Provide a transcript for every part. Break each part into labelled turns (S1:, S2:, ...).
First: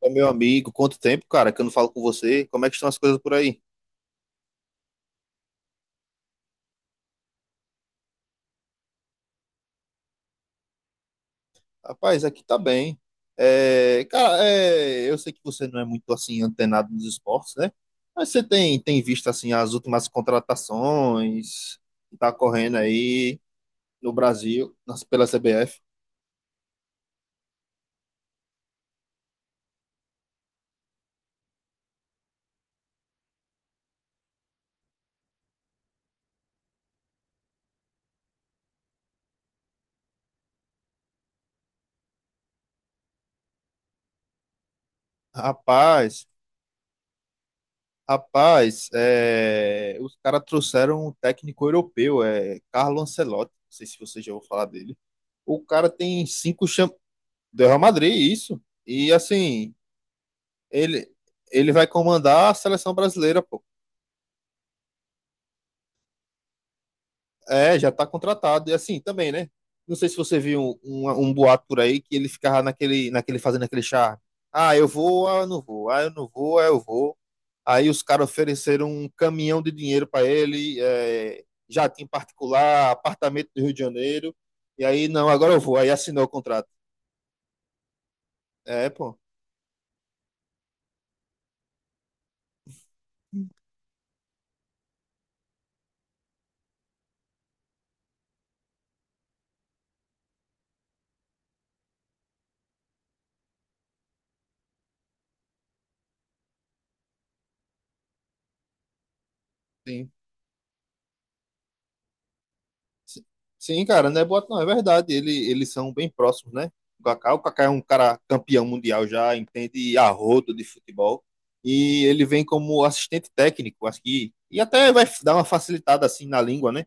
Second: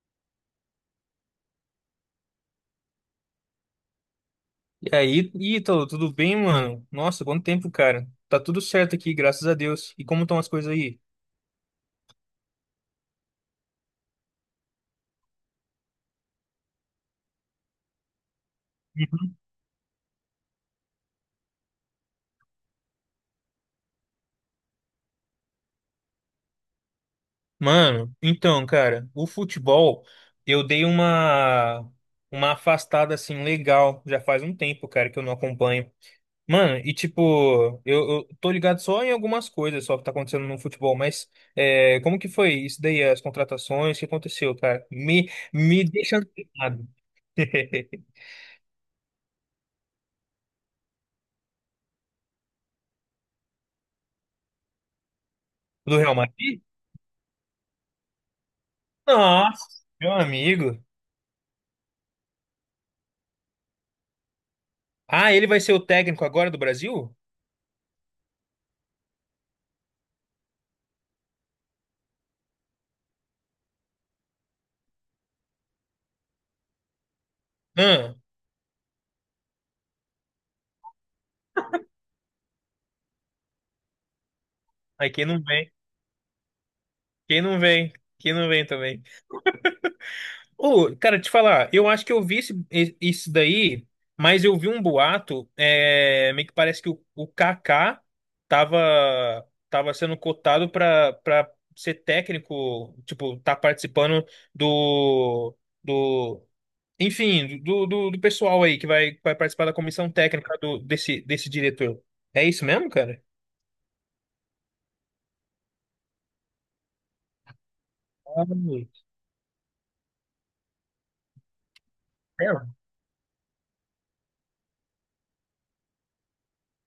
S1: Ô, meu amigo, quanto tempo, cara, que eu não falo com você? Como é que estão as coisas por aí?
S2: E aí, Ítalo, tudo bem, mano? Nossa, quanto tempo, cara. Tá tudo certo aqui, graças a Deus. E como estão as coisas aí?
S1: Rapaz, aqui tá bem. Cara, eu sei que você não é muito assim antenado nos esportes, né? Mas você tem visto
S2: Uhum.
S1: assim as últimas contratações que tá correndo aí no Brasil, nas- pela CBF?
S2: Mano, então, cara, o futebol, eu dei uma afastada assim legal, já faz um tempo, cara, que eu não acompanho. Mano, e tipo, eu tô ligado só em algumas coisas só que tá acontecendo no futebol, mas é, como que foi isso daí, as contratações, o que aconteceu, cara? Me deixa
S1: Rapaz,
S2: antenado.
S1: rapaz, é, os caras trouxeram um técnico europeu, é Carlo Ancelotti. Não sei se você já ouviu falar dele. O cara
S2: Do Real
S1: tem
S2: Madrid?
S1: cinco cham... do Real Madrid, isso. E
S2: Nossa,
S1: assim,
S2: meu amigo.
S1: Ele, ele vai comandar a seleção brasileira, pô.
S2: Ah, ele vai ser o técnico agora do Brasil?
S1: É, já tá contratado. E assim também, né? Não sei se você viu um boato por aí que ele ficava naquele fazendo aquele charme. Ah, eu vou, ah, eu não vou, ah, eu não vou, ah, eu vou. Aí os
S2: Ah,
S1: caras ofereceram um caminhão de dinheiro para ele, é, jatinho particular, apartamento do Rio de Janeiro. E aí,
S2: aí quem
S1: não,
S2: não
S1: agora eu
S2: vem?
S1: vou. Aí assinou o contrato.
S2: Quem não vem? Quem não vem
S1: É,
S2: também?
S1: pô.
S2: Ô, cara, te falar, eu acho que eu vi isso daí, mas eu vi um boato, é, meio que parece que o, Kaká tava, tava sendo cotado pra, pra ser técnico, tipo, tá participando do, do, enfim, do, do pessoal aí que vai participar da comissão
S1: Sim.
S2: técnica do, desse, desse diretor. É isso mesmo, cara?
S1: Sim, cara, não é boato, não, é verdade. Ele, eles são bem próximos, né? O Kaká é um cara
S2: Ah,
S1: campeão mundial já, entende a rodo de futebol. E ele vem
S2: é.
S1: como assistente técnico, acho que. E até vai dar uma facilitada assim na língua, né?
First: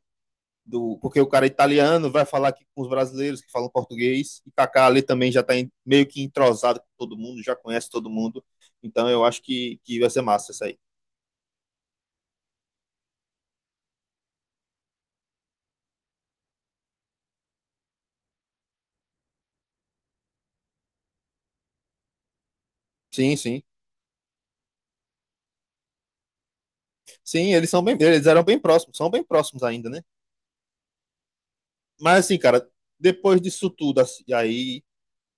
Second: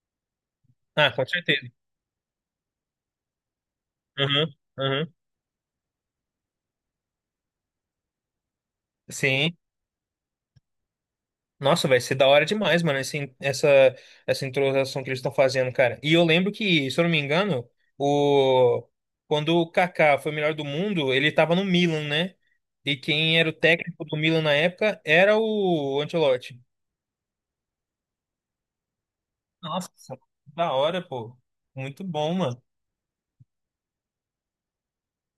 S1: Do,
S2: Ah,
S1: porque
S2: com
S1: o cara é
S2: certeza.
S1: italiano vai falar aqui com os brasileiros que falam português.
S2: Aham,
S1: E Kaká ali
S2: aham.
S1: também já tá em- meio que entrosado com todo mundo, já conhece todo mundo. Então eu acho
S2: Sim.
S1: que vai ser massa isso aí.
S2: Nossa, vai ser da hora demais, mano, esse, essa introdução que eles estão fazendo, cara. E eu lembro que, se eu não me engano, o... quando o Kaká foi o melhor do mundo, ele tava no Milan, né? E
S1: Sim,
S2: quem era o
S1: sim.
S2: técnico do Milan na época era o Ancelotti.
S1: Sim, eles são bem, eles eram bem próximos, são bem próximos ainda, né?
S2: Nossa, da hora, pô. Muito
S1: Mas
S2: bom,
S1: assim,
S2: mano.
S1: cara, depois disso tudo, assim, aí,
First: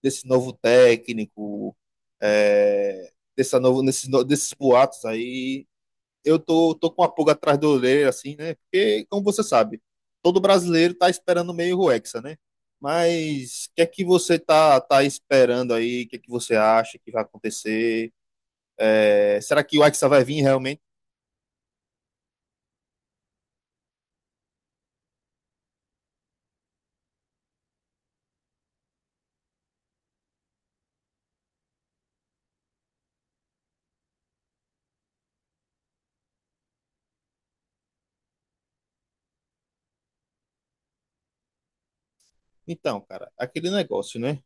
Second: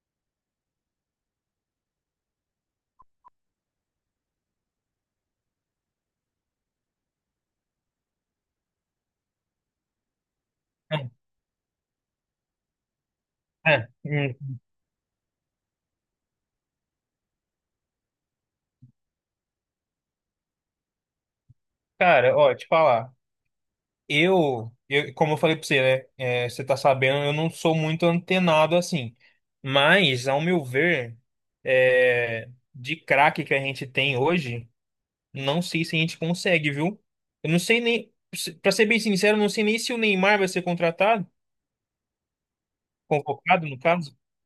S1: desse novo técnico, é, dessa novo, nesses, no- desses boatos aí, eu tô com uma pulga atrás da orelha, assim, né? Porque, como você sabe, todo brasileiro
S2: É,
S1: tá esperando meio o Hexa, né? Mas o que é
S2: é.
S1: que você
S2: Hum.
S1: tá esperando aí? O que é que você acha que vai acontecer? É, será que o Hexa vai vir realmente?
S2: Cara, ó, te falar. Como eu falei pra você, né? É, você tá sabendo, eu não sou muito antenado assim. Mas, ao meu ver, é, de craque que a gente tem hoje, não sei se a gente consegue, viu? Eu não sei nem, pra ser bem sincero, eu não sei nem se o Neymar vai ser contratado,
S1: Então, cara,
S2: convocado,
S1: aquele
S2: no
S1: negócio,
S2: caso.
S1: né?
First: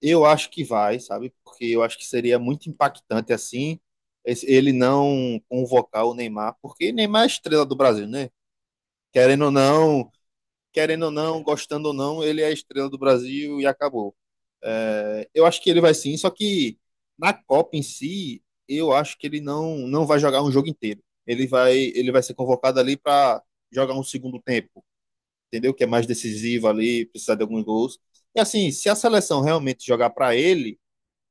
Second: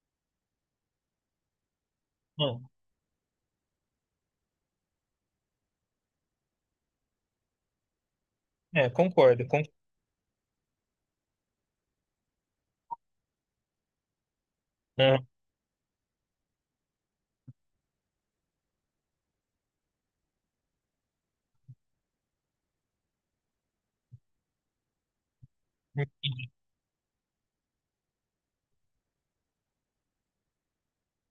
S1: Eu acho que vai, sabe? Porque eu acho que seria muito
S2: Não,
S1: impactante assim esse- ele não convocar o Neymar, porque Neymar é a estrela do Brasil, né?
S2: é,
S1: Querendo
S2: concordo.
S1: ou
S2: Con...
S1: não, querendo ou não, gostando ou não, ele é a estrela do Brasil e acabou. É, eu acho que ele vai sim, só que na Copa em si, eu acho que ele não vai jogar um jogo inteiro. Ele vai ser convocado ali para jogar um segundo tempo, entendeu? Que é mais decisivo ali, precisar de alguns gols. E assim, se a seleção realmente jogar para ele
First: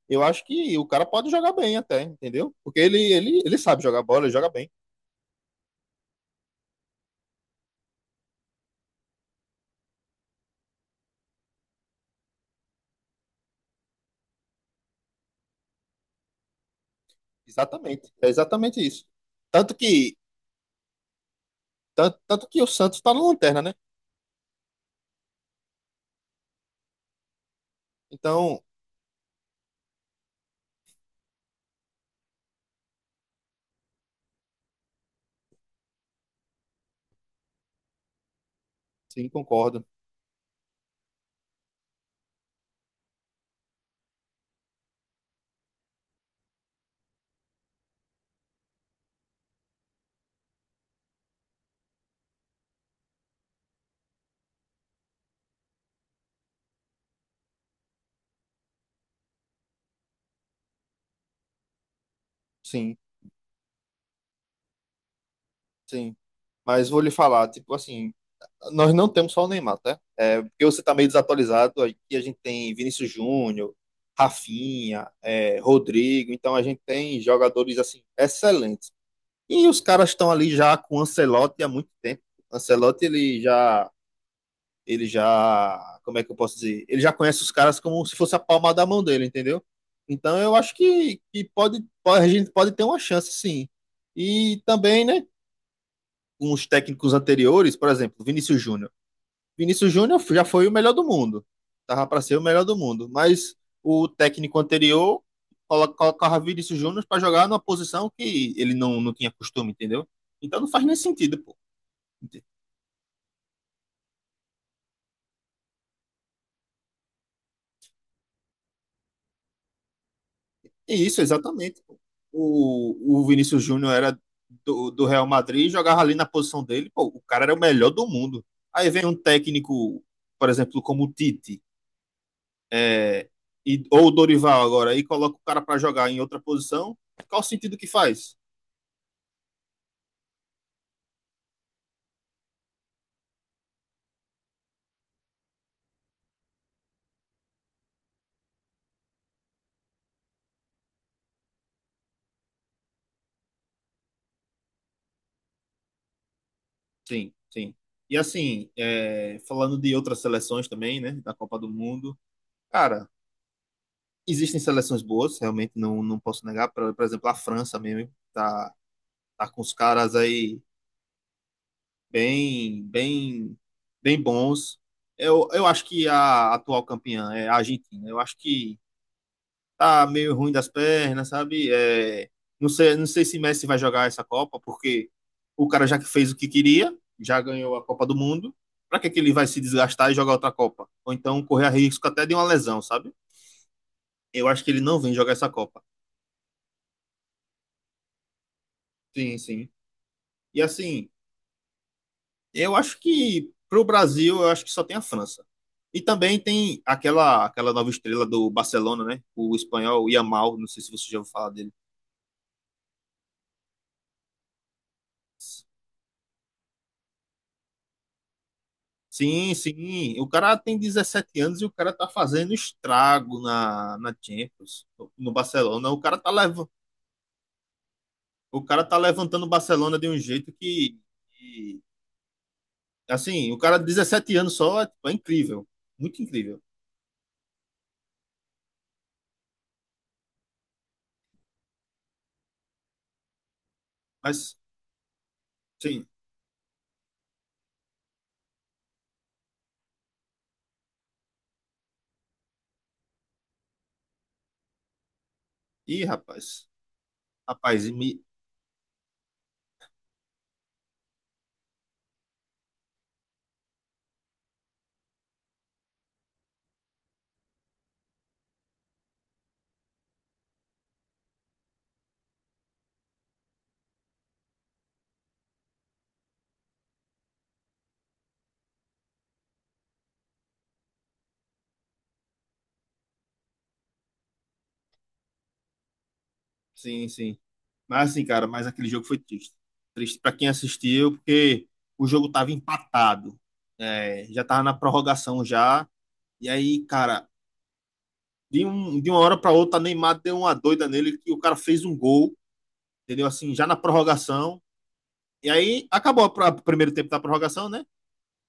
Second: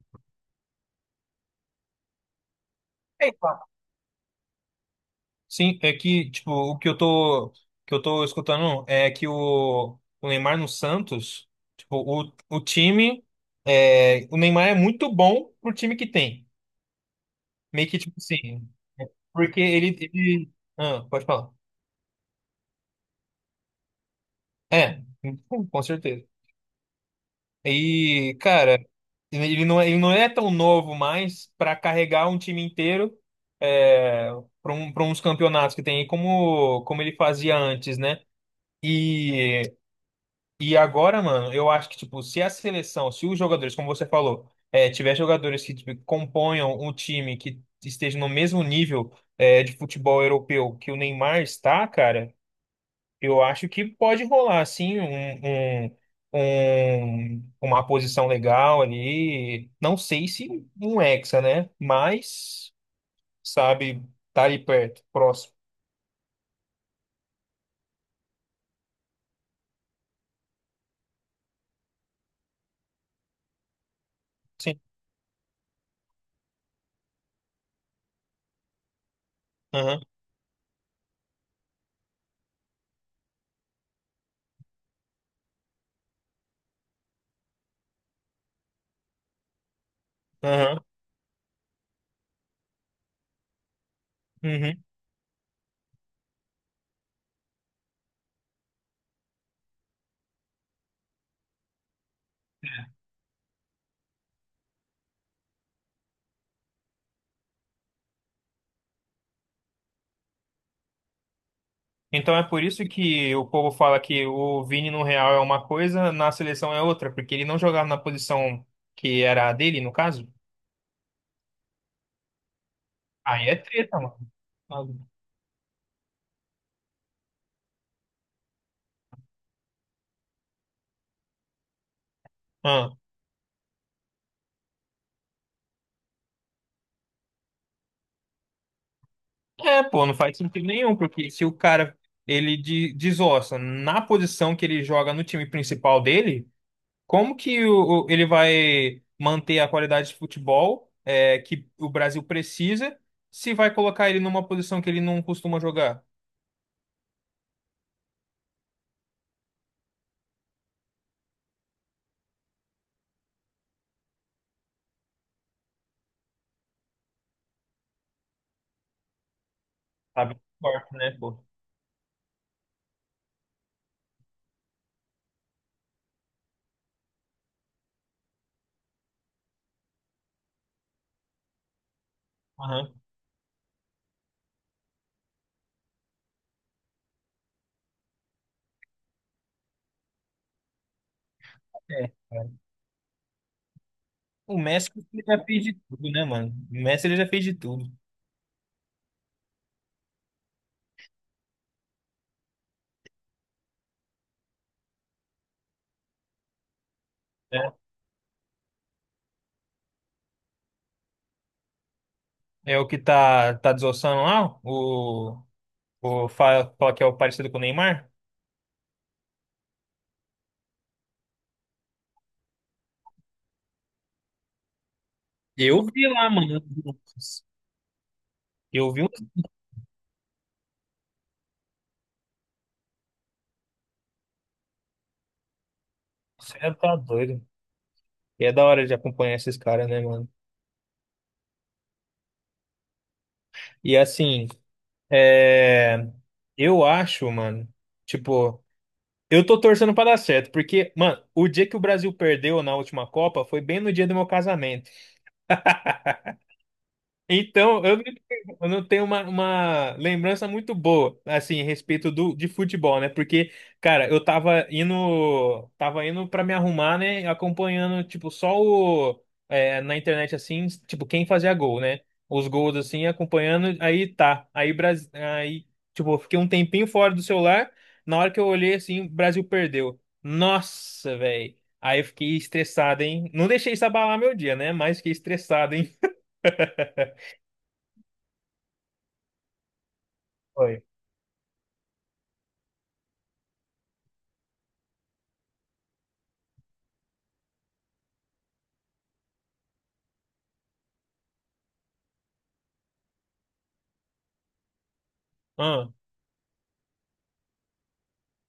S1: eu acho que o cara pode jogar bem até, entendeu? Porque ele
S2: Aham.
S1: sabe jogar bola, ele joga bem.
S2: Sim, é que, tipo, o que eu tô escutando é que o, Neymar no Santos, tipo, o, time, é, o Neymar é muito bom pro time que tem. Meio que,
S1: Exatamente.
S2: tipo
S1: É
S2: assim,
S1: exatamente isso.
S2: porque
S1: Tanto que,
S2: ah, pode falar.
S1: tanto que o Santos tá na lanterna, né?
S2: É, com certeza. E,
S1: Então,
S2: cara, ele não é tão novo mais pra carregar um time inteiro, é, para uns campeonatos que tem aí, como, como ele fazia antes, né?
S1: sim,
S2: E
S1: concordo.
S2: E agora, mano, eu acho que, tipo, se a seleção, se os jogadores, como você falou, é, tiver jogadores que tipo, componham um time que esteja no mesmo nível, é, de futebol europeu que o Neymar está, cara, eu acho que pode rolar, assim, um, um- uma posição legal ali. Não sei se um hexa, né? Mas,
S1: Sim,
S2: sabe, tá ali perto, próximo.
S1: sim. Mas vou lhe falar, tipo assim, nós não temos só o Neymar, tá? É, porque você tá meio desatualizado, aqui a gente tem Vinícius Júnior,
S2: Sim.
S1: Rafinha, é, Rodrigo, então a gente tem jogadores, assim, excelentes. E os
S2: Aham,
S1: caras estão ali já com o Ancelotti há muito tempo. Ancelotti, ele já, como é que eu posso dizer? Ele já conhece os caras como se fosse a palma da mão dele, entendeu? Então eu acho
S2: aham,
S1: que pode, a gente pode ter uma chance, sim. E
S2: uhum.
S1: também, né, com os técnicos anteriores, por exemplo, Vinícius Júnior. Vinícius Júnior já foi o melhor do mundo. Tava para ser o melhor do mundo, mas o técnico anterior colo- colocava Vinícius Júnior para jogar numa posição que ele não tinha costume, entendeu? Então não faz nem sentido, pô.
S2: Então é por isso que o povo fala que o Vini no Real é uma coisa, na seleção é outra, porque ele não jogava na posição que era a dele, no caso.
S1: Isso, exatamente. Pô. O
S2: Aí é
S1: Vinícius Júnior
S2: treta, mano.
S1: era do Real Madrid, e jogava ali na posição dele, pô, o cara era o melhor do mundo. Aí vem um técnico, por exemplo, como o Tite,
S2: Ah.
S1: é, e, ou o Dorival agora, e coloca o cara para jogar em outra posição, qual o sentido que faz?
S2: É, pô, não faz sentido nenhum, porque se o cara ele desossa na posição que ele joga no time principal dele, como que ele vai manter a qualidade de futebol é, que o Brasil precisa se vai colocar ele numa posição que ele não costuma jogar?
S1: Sim, sim. E assim, é, falando de outras seleções também, né, da Copa do Mundo, cara, existem seleções boas, realmente não, não posso negar, por exemplo, a França mesmo, tá, tá com os caras
S2: Sabe?
S1: aí
S2: Forte, né, pô?
S1: bem, bem bons. Eu acho que a atual campeã é a Argentina. Eu acho que tá meio ruim das pernas, sabe? É, não
S2: Aham.
S1: sei, não sei se Messi vai jogar essa Copa, porque o cara já que fez o que queria, já ganhou a Copa do Mundo. Para que que ele vai se desgastar e jogar outra Copa? Ou então correr a
S2: É.
S1: risco até de uma
S2: É.
S1: lesão, sabe? Eu
S2: O
S1: acho que ele
S2: Messi
S1: não vem
S2: ele
S1: jogar
S2: já
S1: essa
S2: fez de
S1: Copa.
S2: tudo, né, mano? O Messi ele já fez de tudo.
S1: Sim, sim. E assim, eu acho que pro Brasil, eu acho que só tem a França. E também tem aquela
S2: Né?
S1: aquela nova estrela do Barcelona, né? O espanhol Yamal, não sei se você já ouviu falar dele.
S2: É, o que tá, tá desossando lá, o fala, fala que é o parecido com o Neymar.
S1: Sim, sim. O cara tem 17 anos e o cara tá fazendo estrago na, na Champions, no
S2: Eu
S1: Barcelona. O
S2: vi
S1: cara tá
S2: lá, mano.
S1: levando, o cara
S2: Eu
S1: tá
S2: vi um.
S1: levantando o Barcelona de um jeito que- assim, o cara de 17 anos só é, é incrível, muito
S2: Você
S1: incrível.
S2: tá doido. E é da hora de acompanhar esses caras, né, mano? E assim,
S1: Mas sim.
S2: é, eu acho, mano, tipo, eu tô torcendo pra dar certo, porque, mano, o dia que o Brasil perdeu na última Copa foi bem no dia do meu casamento.
S1: Ih, rapaz.
S2: Então,
S1: Rapaz, e
S2: eu não
S1: me,
S2: tenho eu não tenho uma lembrança muito boa, assim, a respeito do, de futebol, né? Porque, cara, eu tava indo pra me arrumar, né? Acompanhando, tipo, só o, é, na internet, assim, tipo, quem fazia gol, né? Os gols, assim, acompanhando, aí tá. Aí, Brasil, aí, tipo, eu fiquei um tempinho fora do celular. Na hora que eu olhei, assim, o Brasil perdeu. Nossa, velho. Aí eu fiquei estressado, hein? Não deixei isso abalar meu dia, né? Mas fiquei estressado, hein?
S1: sim, sim. Mas assim, cara, mas aquele jogo foi triste. Triste para quem assistiu, porque o jogo tava empatado. É, já tava na prorrogação já. E aí, cara, de, um, de uma hora para outra, Neymar deu uma doida nele que o cara fez um gol, entendeu? Assim, já na prorrogação. E aí
S2: Foi.
S1: acabou a- o primeiro tempo da prorrogação, né?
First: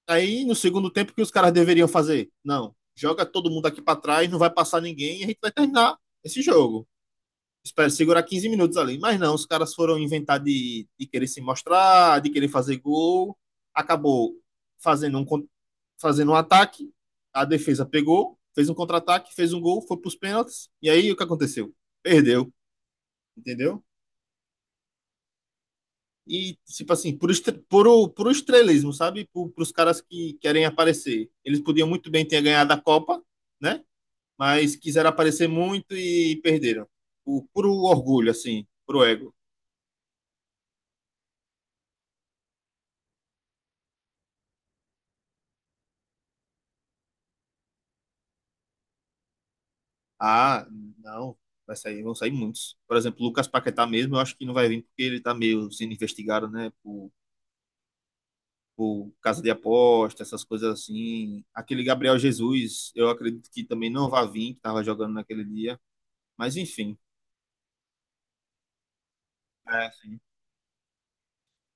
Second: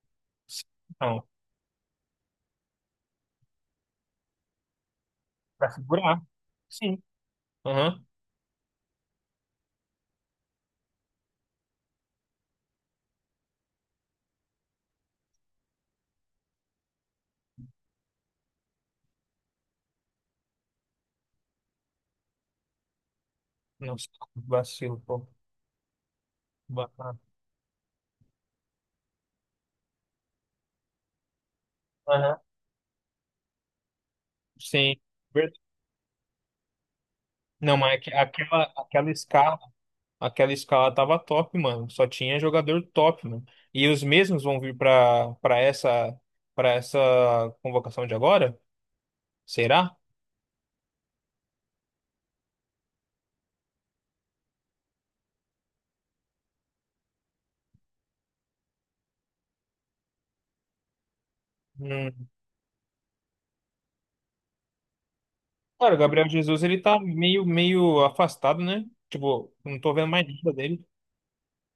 S1: Aí no segundo tempo, o que
S2: Não,
S1: os caras deveriam fazer? Não, joga todo mundo aqui para trás, não vai passar ninguém e a gente vai
S2: pra
S1: terminar
S2: segurar.
S1: esse jogo.
S2: Sim.
S1: Espero
S2: Aham.
S1: segurar 15 minutos ali. Mas não, os caras foram inventar de querer se mostrar, de querer fazer gol. Acabou fazendo um, fazendo um ataque, a defesa pegou, fez um contra-ataque, fez um gol, foi para os pênaltis. E aí o que aconteceu? Perdeu, entendeu?
S2: Nossa, que vacilo, pô.
S1: E, tipo assim,
S2: Bacana.
S1: por, estre- por o estrelismo, sabe? Para os caras que querem aparecer. Eles podiam muito bem
S2: Aham.
S1: ter ganhado a Copa, né? Mas
S2: Sim.
S1: quiseram aparecer
S2: Verdade.
S1: muito e perderam. Por
S2: Não,
S1: o
S2: mas
S1: orgulho, assim,
S2: aquela,
S1: por o ego.
S2: aquela escala tava top, mano. Só tinha jogador top, mano. E os mesmos vão vir pra, pra essa convocação de agora? Será?
S1: Ah, não. Vai sair, vão sair muitos. Por exemplo, Lucas Paquetá mesmo, eu acho que não vai vir porque ele tá meio sendo investigado, né? Por casa de aposta, essas coisas assim. Aquele Gabriel
S2: Hum.
S1: Jesus, eu acredito que também não vai vir, que tava jogando naquele dia.
S2: Cara, o Gabriel
S1: Mas
S2: Jesus, ele
S1: enfim.
S2: tá meio, meio afastado, né? Tipo, não
S1: É,
S2: tô vendo
S1: sim.
S2: mais nada dele.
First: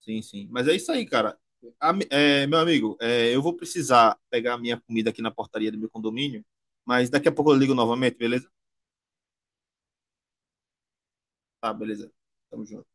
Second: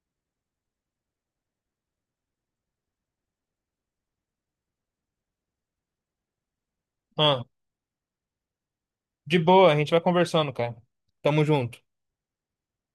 S1: Sim, sim. Mas é isso aí, cara. Ami- é, meu amigo, é, eu vou precisar pegar a minha comida aqui na portaria do meu condomínio, mas daqui a
S2: Ah,
S1: pouco eu ligo novamente, beleza?
S2: de boa, a gente vai conversando, cara. Tamo
S1: Tá,
S2: junto.
S1: beleza. Tamo junto.